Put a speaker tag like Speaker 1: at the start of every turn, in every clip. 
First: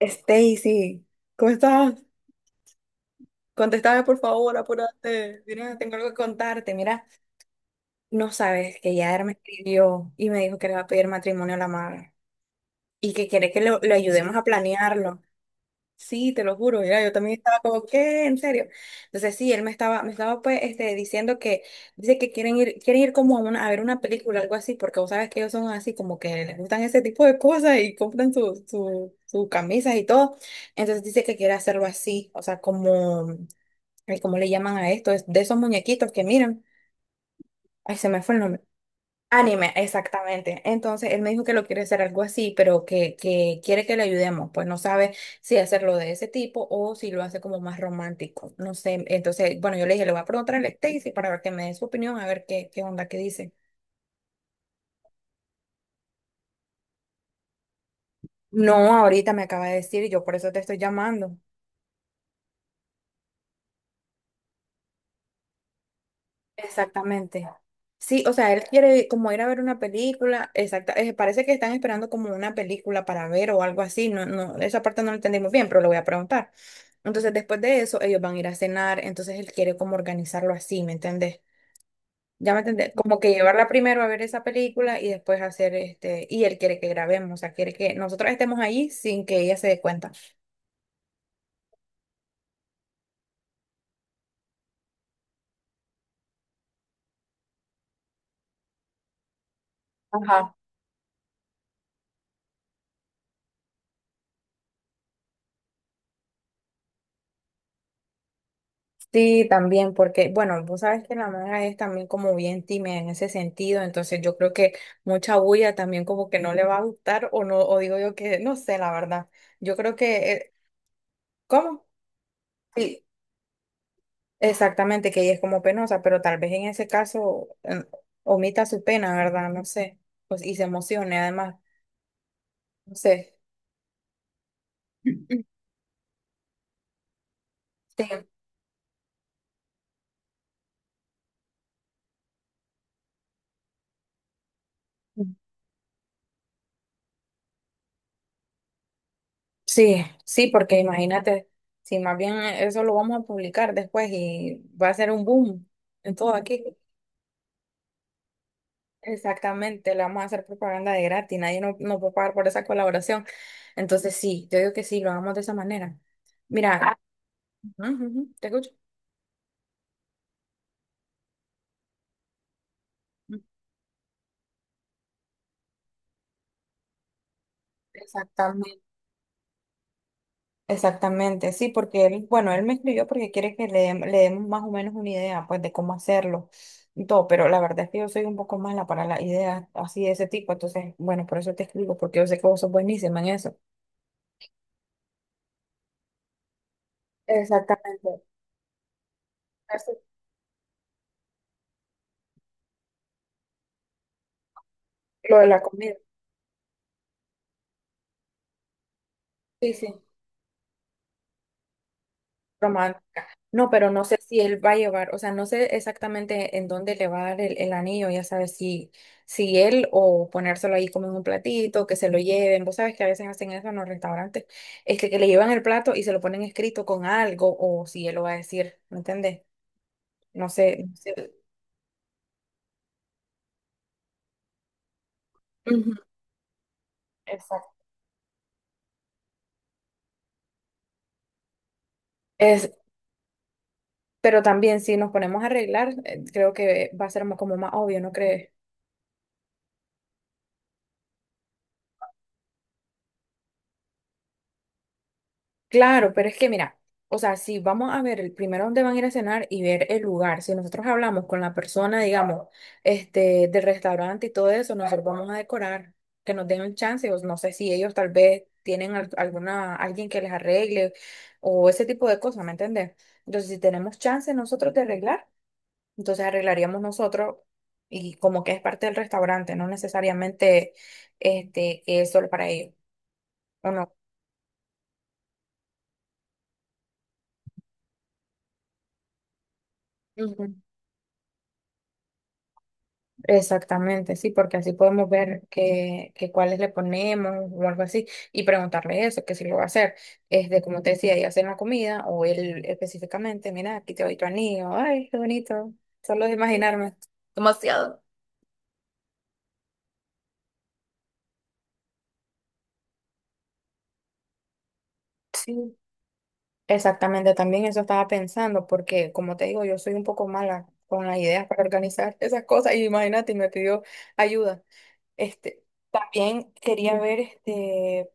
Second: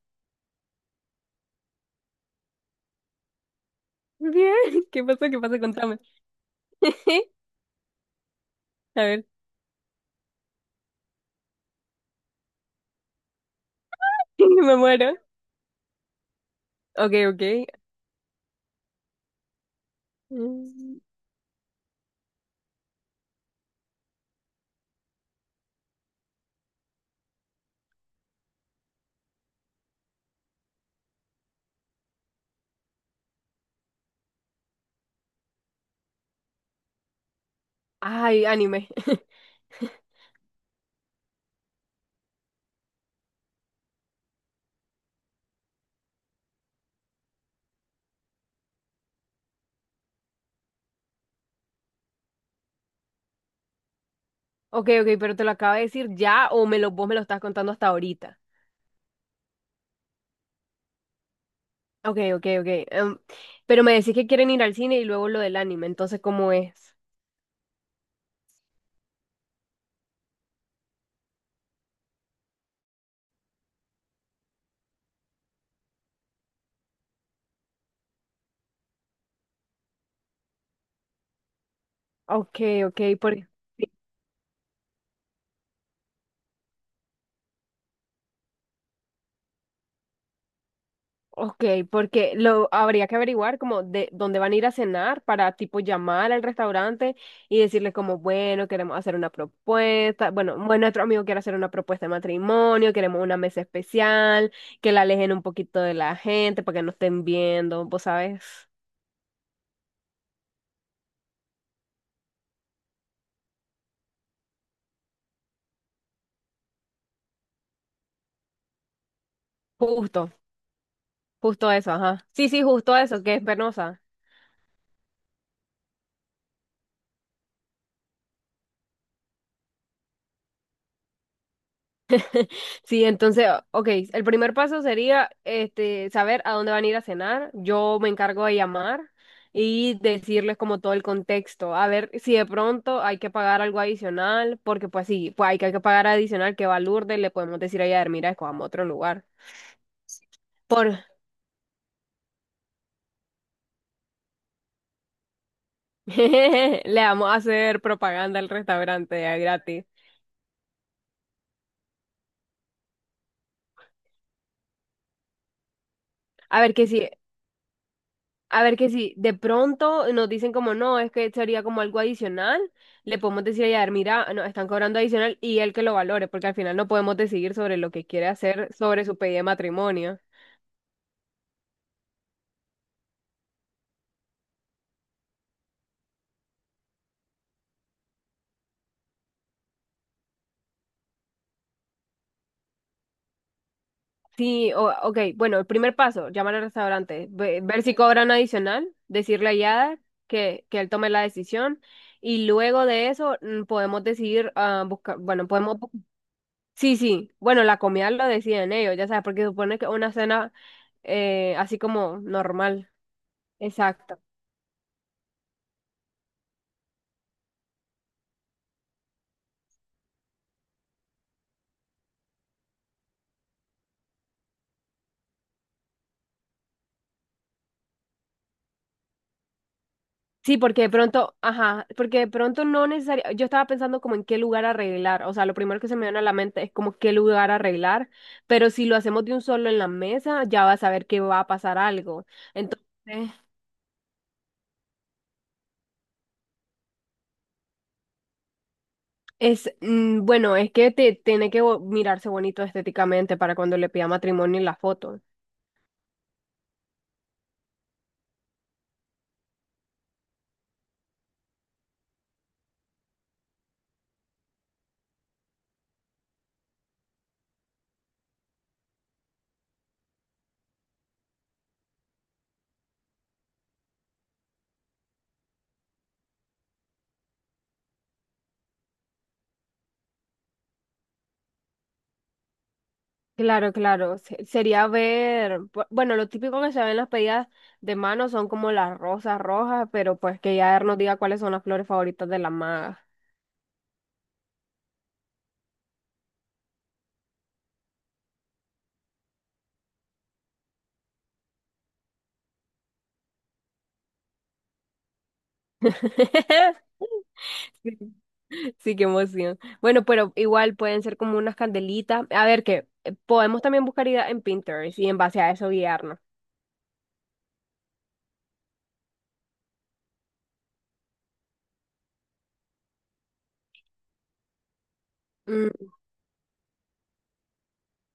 Speaker 1: Stacy, ¿cómo estás? Contéstame, por
Speaker 2: Bien,
Speaker 1: favor,
Speaker 2: ¿qué pasa? ¿Qué
Speaker 1: apúrate.
Speaker 2: pasa?
Speaker 1: Mira, tengo
Speaker 2: Contame.
Speaker 1: algo que contarte. Mira, no sabes que
Speaker 2: A
Speaker 1: Yader
Speaker 2: ver,
Speaker 1: me escribió y me dijo que le va a pedir matrimonio a la madre y que quiere que lo ayudemos a
Speaker 2: me muero.
Speaker 1: planearlo. Sí, te lo juro, mira, yo
Speaker 2: Ok,
Speaker 1: también
Speaker 2: ok.
Speaker 1: estaba como, ¿qué? ¿En serio? Entonces sí, me estaba pues
Speaker 2: Mm.
Speaker 1: diciendo que, dice que quieren ir como a, a ver una película, algo así, porque vos sabes que ellos son así, como que les gustan ese tipo de cosas y compran su camisas y todo. Entonces dice que quiere hacerlo así, o sea, como, ay, ¿cómo le llaman a esto? Es de esos muñequitos que miran. Ay, se me fue el
Speaker 2: Ay,
Speaker 1: nombre.
Speaker 2: anime.
Speaker 1: Anime, exactamente. Entonces él me dijo que lo quiere hacer algo así, pero que quiere que le ayudemos. Pues no sabe si hacerlo de ese tipo o si lo hace como más romántico. No sé. Entonces, bueno, yo le dije, le voy a preguntar a Stacy para ver que me dé su opinión, a ver qué onda, qué dice.
Speaker 2: Ok, ok, pero te lo acabo de decir ya o vos me lo estás contando hasta ahorita.
Speaker 1: No, ahorita me acaba de decir y yo por eso te estoy llamando.
Speaker 2: Ok, ok, ok. Pero me decís que quieren ir al cine y luego lo del anime, entonces, ¿cómo es?
Speaker 1: Exactamente. Sí, o sea, él quiere como ir a ver una película, exacta, parece que están esperando como una película para ver o algo así, esa parte no la entendimos bien, pero lo voy a preguntar. Entonces, después de eso, ellos van a ir a cenar, entonces él quiere como organizarlo así, ¿me entendés? Ya
Speaker 2: Ok,
Speaker 1: me entendés,
Speaker 2: ok,
Speaker 1: como que llevarla
Speaker 2: sí.
Speaker 1: primero a ver esa película y después hacer y él quiere que grabemos, o sea, quiere que nosotros estemos ahí sin que ella se dé cuenta.
Speaker 2: Ok, porque lo habría que averiguar como de dónde van a ir a cenar para tipo llamar al restaurante y decirle como, bueno, queremos hacer una propuesta,
Speaker 1: Ajá.
Speaker 2: bueno, nuestro amigo quiere hacer una propuesta de matrimonio, queremos una mesa especial, que la alejen un poquito de la gente para que no estén viendo, vos sabes.
Speaker 1: Sí, también, porque, bueno, vos sabes que la maga es también como bien tímida en ese sentido, entonces yo creo que mucha bulla también como que no le va a gustar o no, o digo yo que, no sé, la verdad. Yo creo
Speaker 2: justo,
Speaker 1: que,
Speaker 2: Justo
Speaker 1: ¿cómo?
Speaker 2: eso, ajá. Sí, sí, justo
Speaker 1: Sí,
Speaker 2: eso, que es penosa.
Speaker 1: exactamente, que ella es como penosa, pero tal vez en ese caso omita su pena, ¿verdad? No sé, pues, y se emocione además, no
Speaker 2: Sí,
Speaker 1: sé.
Speaker 2: entonces, ok, el primer paso sería este: saber a dónde van a ir a cenar. Yo
Speaker 1: Sí.
Speaker 2: me encargo de llamar y decirles como todo el contexto, a ver si de pronto hay que pagar algo adicional, porque pues sí, hay que pagar adicional. Que va Lourdes, le podemos decir a ella: mira, escojamos otro lugar.
Speaker 1: Sí, sí, porque
Speaker 2: Por
Speaker 1: imagínate, si más bien eso lo vamos a publicar después y va a ser un boom en todo aquí.
Speaker 2: Le vamos a hacer propaganda al restaurante ya gratis.
Speaker 1: Exactamente, le vamos a hacer propaganda de gratis, nadie no, no puede pagar por esa colaboración. Entonces sí, yo digo que sí, lo hagamos de esa manera.
Speaker 2: A ver que
Speaker 1: Mira,
Speaker 2: sí.
Speaker 1: ujú, ujú, te
Speaker 2: A
Speaker 1: escucho.
Speaker 2: ver que si de pronto nos dicen como no, es que sería como algo adicional, le podemos decir a Yadar: mira, no, están cobrando adicional, y él que lo valore, porque al final no podemos decidir sobre lo que quiere hacer
Speaker 1: Exactamente,
Speaker 2: sobre su pedido de matrimonio.
Speaker 1: exactamente, sí, porque él, bueno, él me escribió porque quiere que le, le demos más o menos una idea, pues, de cómo hacerlo y todo, pero la verdad es que yo soy un poco mala para las ideas así de ese tipo, entonces, bueno, por eso te escribo, porque yo sé que vos sos buenísima en eso.
Speaker 2: Ok, bueno, el primer paso: llamar al restaurante, ver si
Speaker 1: Exactamente,
Speaker 2: cobran adicional, decirle a
Speaker 1: eso,
Speaker 2: Yadar que él tome la decisión, y luego de eso podemos decidir ah, buscar,
Speaker 1: lo de
Speaker 2: bueno,
Speaker 1: la
Speaker 2: podemos, bu-
Speaker 1: comida.
Speaker 2: sí, sí, bueno, la comida lo deciden ellos, ya sabes, porque
Speaker 1: Sí,
Speaker 2: supone
Speaker 1: sí.
Speaker 2: que una cena así como normal.
Speaker 1: Romántica. No, pero no sé
Speaker 2: Exacto.
Speaker 1: si él va a llevar, o sea, no sé exactamente en dónde le va a dar el anillo, ya sabes, si, si él o ponérselo ahí como en un platito, que se lo lleven. Vos sabes que a veces hacen eso en los restaurantes, que le llevan el plato y se lo ponen escrito con algo, o si él lo va a decir, ¿me entendés? No
Speaker 2: Sí, porque
Speaker 1: sé,
Speaker 2: de
Speaker 1: no sé.
Speaker 2: pronto, ajá, porque de pronto no necesariamente. Yo estaba pensando como en qué lugar arreglar, o sea, lo primero que
Speaker 1: Ujú.
Speaker 2: se me viene a la mente es como qué lugar
Speaker 1: Exacto.
Speaker 2: arreglar, pero si lo hacemos de un solo en la mesa, ya vas a ver que va a pasar algo.
Speaker 1: Es,
Speaker 2: Entonces,
Speaker 1: pero también si nos ponemos a arreglar, creo que va a ser como más obvio, ¿no crees?
Speaker 2: bueno, tiene que mirarse bonito estéticamente para cuando le pida matrimonio en la foto.
Speaker 1: Claro, pero es que mira, o sea, si vamos a ver el primero dónde van a ir a cenar y ver el lugar, si nosotros hablamos con la persona, digamos, del restaurante y todo eso, nosotros vamos a decorar, que nos den un chance, o no sé si ellos tal vez tienen alguna, alguien que les arregle o ese tipo de cosas, ¿me entiendes? Entonces, si tenemos chance nosotros de arreglar, entonces arreglaríamos nosotros y como que es parte del restaurante, no necesariamente que es solo para ellos, ¿o
Speaker 2: Claro, claro, sería ver, bueno, lo típico que se ve en las pedidas de mano son como las rosas rojas, pero pues
Speaker 1: no?
Speaker 2: que ya nos diga cuáles son las flores favoritas de la maga.
Speaker 1: Exactamente, sí, porque así podemos ver que cuáles le ponemos o algo así y preguntarle eso, que si lo va a hacer, es de como te decía, ella hacer la comida o él específicamente, mira, aquí te doy tu anillo, ay, qué bonito, solo de imaginarme.
Speaker 2: Sí,
Speaker 1: Demasiado.
Speaker 2: sí, qué emoción. Bueno, pero igual pueden ser como unas candelitas. A ver, que podemos también buscar ideas en Pinterest y en base a eso
Speaker 1: Sí,
Speaker 2: guiarnos.
Speaker 1: exactamente, también eso estaba pensando, porque como te digo, yo soy un poco mala con las ideas para organizar esas cosas y imagínate, y me pidió ayuda. Este,
Speaker 2: Mm.
Speaker 1: también quería ver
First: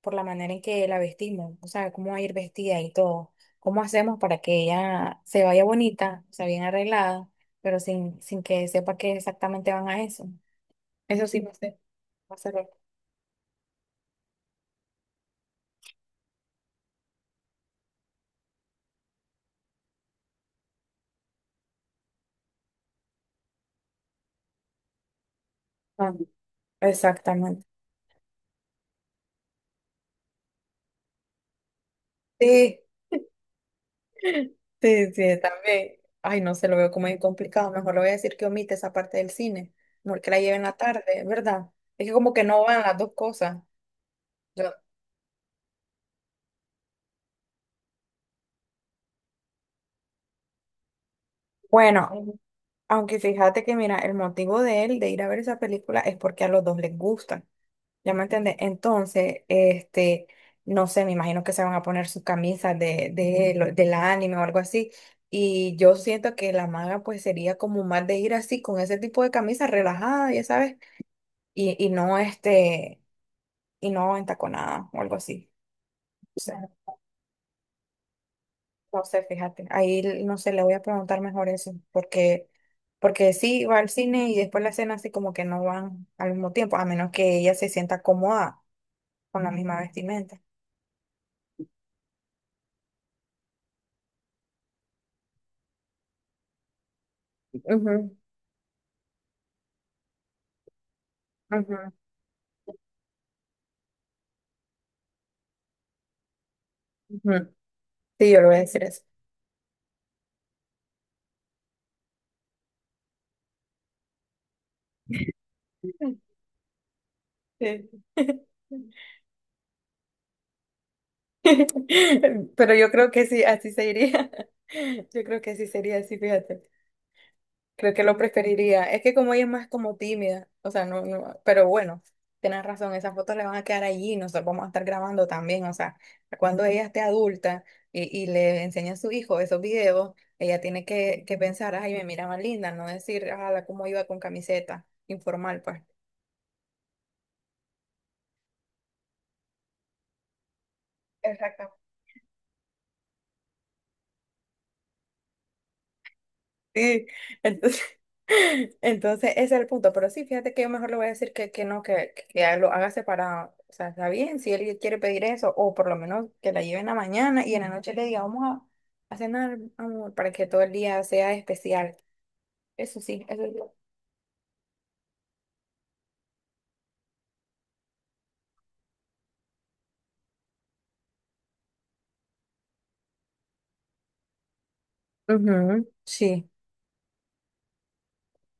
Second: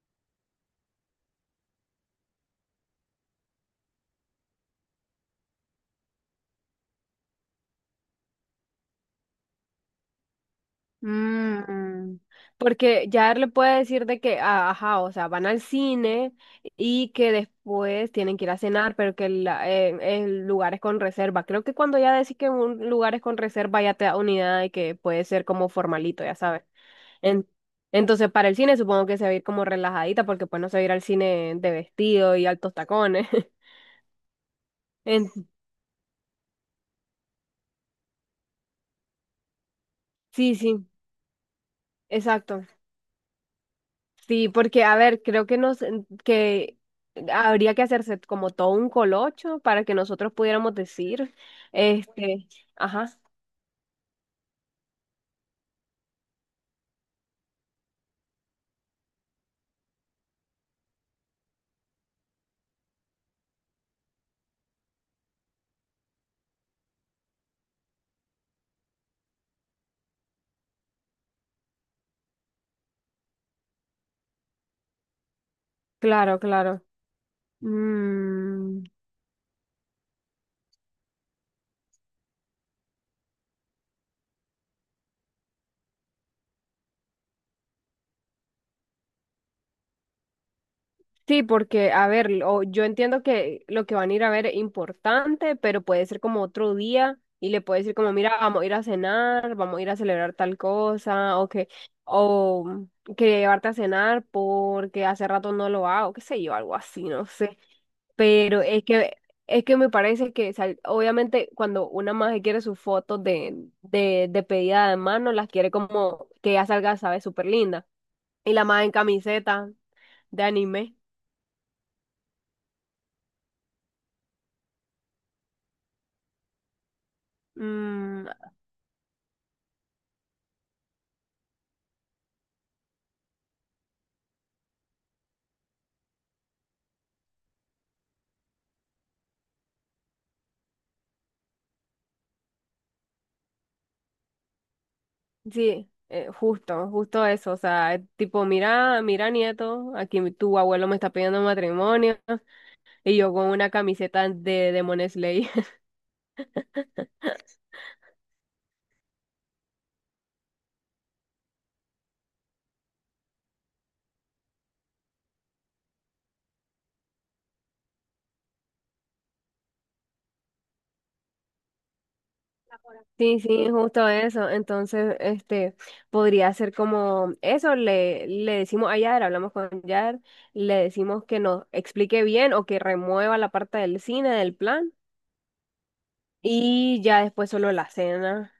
Speaker 1: por la manera en que la vestimos, o sea, cómo va a ir vestida y todo. ¿Cómo hacemos para que ella se vaya bonita, o sea, bien arreglada, pero sin que sepa que exactamente van a eso? Eso sí, no sé.
Speaker 2: Mm.
Speaker 1: Va a ser lo-
Speaker 2: Porque ya él le puede decir de que, ah, ajá, o sea, van al cine y que después tienen que ir a cenar, pero que el lugar es con reserva. Creo que cuando ya decís que un lugar es con reserva, ya te da una idea de que puede ser como
Speaker 1: Ah,
Speaker 2: formalito, ya sabes. En-
Speaker 1: exactamente.
Speaker 2: entonces, para el cine supongo que se va a ir como relajadita, porque pues no se va a ir al cine de vestido y altos
Speaker 1: Sí,
Speaker 2: tacones.
Speaker 1: sí, sí,
Speaker 2: En-
Speaker 1: también. Ay, no se lo veo como muy complicado. Mejor le voy a decir que omite esa parte del cine. Mejor que la
Speaker 2: sí,
Speaker 1: lleve en la
Speaker 2: sí,
Speaker 1: tarde, ¿verdad? Es que como que no
Speaker 2: exacto.
Speaker 1: van las dos cosas.
Speaker 2: Sí,
Speaker 1: Yo-
Speaker 2: porque a ver, creo que nos que habría que hacerse como todo un colocho para que nosotros pudiéramos decir,
Speaker 1: Bueno.
Speaker 2: este, ajá,
Speaker 1: Aunque fíjate que, mira, el motivo de él de ir a ver esa película es porque a los dos les gustan. ¿Ya me entiendes? Entonces, no sé, me imagino que se van a poner sus camisas del anime o algo así. Y yo siento que la maga, pues, sería como más de ir así, con ese tipo de camisa relajada, ya sabes, y no y no entaconada o algo así.
Speaker 2: claro, claro. Mm.
Speaker 1: No sé, fíjate, ahí l- no sé, le voy a preguntar mejor eso, porque, porque sí va al cine y después la cena así como que no van al mismo tiempo, a menos que ella se sienta cómoda con la misma vestimenta.
Speaker 2: Sí, porque, a ver, o yo entiendo que lo que van a ir a ver es importante, pero puede ser como otro día, y le puede decir como: mira, vamos a ir a cenar, vamos a ir a celebrar tal cosa, o que,
Speaker 1: Ujú, ujú,
Speaker 2: o quería llevarte a cenar porque hace rato no lo hago, qué sé yo, algo así, no
Speaker 1: ujú.
Speaker 2: sé.
Speaker 1: Sí, yo le voy a
Speaker 2: Pero
Speaker 1: decir
Speaker 2: es
Speaker 1: eso.
Speaker 2: que, es que me parece que, obviamente, cuando una maje quiere sus fotos de pedida de mano, las quiere como que ya salga, sabe, súper linda.
Speaker 1: Sí.
Speaker 2: Y la maje en camiseta de anime.
Speaker 1: Pero yo creo que sí, así se iría. Yo creo que sí sería así, fíjate. Creo que lo
Speaker 2: mm,
Speaker 1: preferiría. Es que como ella es más como tímida, o sea, no, no, pero bueno, tienes razón, esas fotos le van a quedar allí, nosotros vamos a estar grabando también, o sea, cuando ella esté adulta y le enseña a su hijo esos videos, ella tiene que pensar, ay, me mira más linda, no decir, ala, cómo iba con camiseta informal, pues.
Speaker 2: Sí, justo eso, o sea, es tipo: mira, mira, nieto, aquí tu abuelo me está pidiendo
Speaker 1: Exactamente.
Speaker 2: matrimonio y yo con una camiseta de Demon Slayer.
Speaker 1: Sí, entonces, entonces ese es el punto. Pero sí, fíjate que yo mejor le voy a decir que no, que lo haga separado. O sea, está bien si él quiere pedir eso, o por lo menos que la lleve en la mañana y en la noche le diga, vamos a cenar, amor, para que todo el día sea especial. Eso sí,
Speaker 2: Sí,
Speaker 1: eso sí.
Speaker 2: sí, justo eso. Entonces, este, podría ser como eso, le decimos a Yar, hablamos con Yar, le decimos que nos explique bien o que remueva la parte del cine del plan
Speaker 1: Ujú, sí,
Speaker 2: y ya después solo la cena.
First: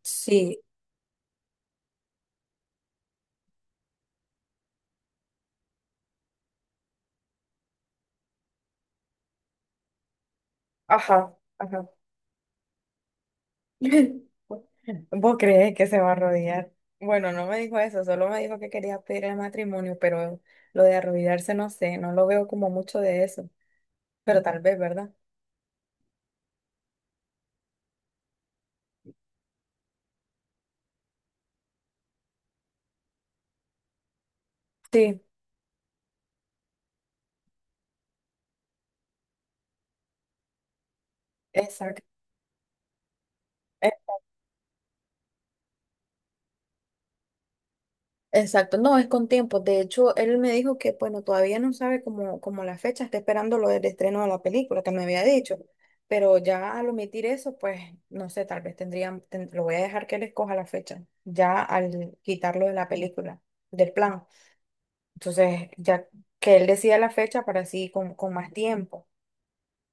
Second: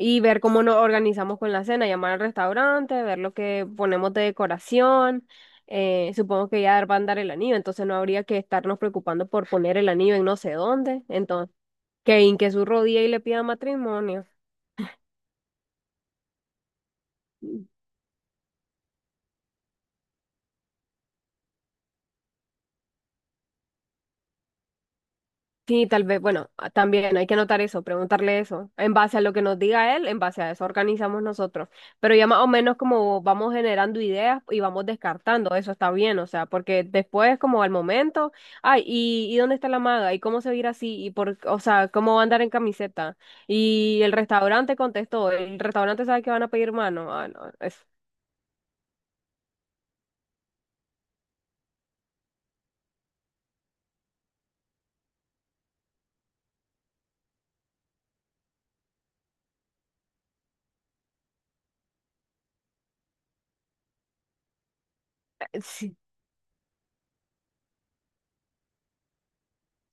Speaker 2: Y ver
Speaker 1: sí,
Speaker 2: cómo nos organizamos con la cena, llamar al restaurante, ver lo que ponemos de decoración. Supongo que ya van a dar el anillo, entonces no habría que estarnos preocupando por poner el anillo en no sé dónde.
Speaker 1: ajá,
Speaker 2: Entonces,
Speaker 1: ajá.
Speaker 2: que hinque su rodilla y le pida matrimonio.
Speaker 1: ¿Vos crees que se va a arrodillar? Bueno, no me dijo eso, solo me dijo que quería pedir el matrimonio, pero lo de arrodillarse no sé, no lo veo como mucho de eso. Pero tal vez, ¿verdad?
Speaker 2: Sí, tal vez, bueno, también hay que anotar eso, preguntarle eso. En base a lo que nos diga él, en base a eso organizamos nosotros. Pero ya más o menos como vamos generando ideas y vamos
Speaker 1: Sí,
Speaker 2: descartando, eso está bien, o sea, porque después como al momento: ay, ¿y dónde está la maga? ¿Y cómo se va a ir así? ¿Y por, o sea,
Speaker 1: exacto.
Speaker 2: cómo va a andar en camiseta?
Speaker 1: eh,
Speaker 2: Y el restaurante contestó, el restaurante sabe que van a pedir mano. Ah, no, es,
Speaker 1: Exacto, no, es con tiempo. De hecho, él me dijo que, bueno, todavía no sabe cómo, cómo la fecha, está esperando lo del estreno de la película que me había dicho. Pero ya al omitir eso, pues, no sé, tal vez tendría, ten- lo voy a dejar que él escoja la fecha, ya al quitarlo de la película, del plan. Entonces,
Speaker 2: Sí.
Speaker 1: ya que él decida la fecha para así con más tiempo.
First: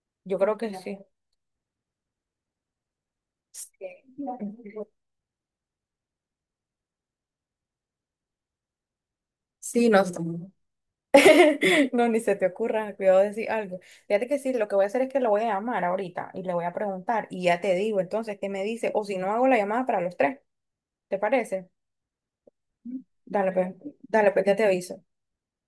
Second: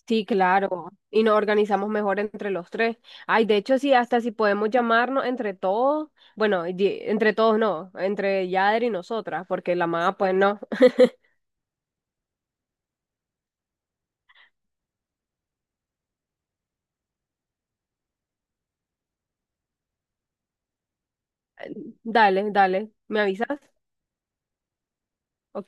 Speaker 2: Sí,
Speaker 1: Yo creo que
Speaker 2: claro.
Speaker 1: sí.
Speaker 2: Y nos organizamos mejor entre los tres. Ay, de hecho,
Speaker 1: Sí,
Speaker 2: sí, hasta si podemos llamarnos entre todos. Bueno, y- Entre todos no, entre Yader y nosotras, porque la
Speaker 1: sí, no.
Speaker 2: mamá, pues no.
Speaker 1: No, ni se te ocurra, cuidado de decir algo. Fíjate que sí, lo que voy a hacer es que lo voy a llamar ahorita y le voy a preguntar y ya te digo entonces qué me dice o si no hago la llamada para los tres, ¿te parece?
Speaker 2: Dale, dale. ¿Me
Speaker 1: Dale,
Speaker 2: avisas?
Speaker 1: pues, dale, pues ya te aviso.
Speaker 2: Ok.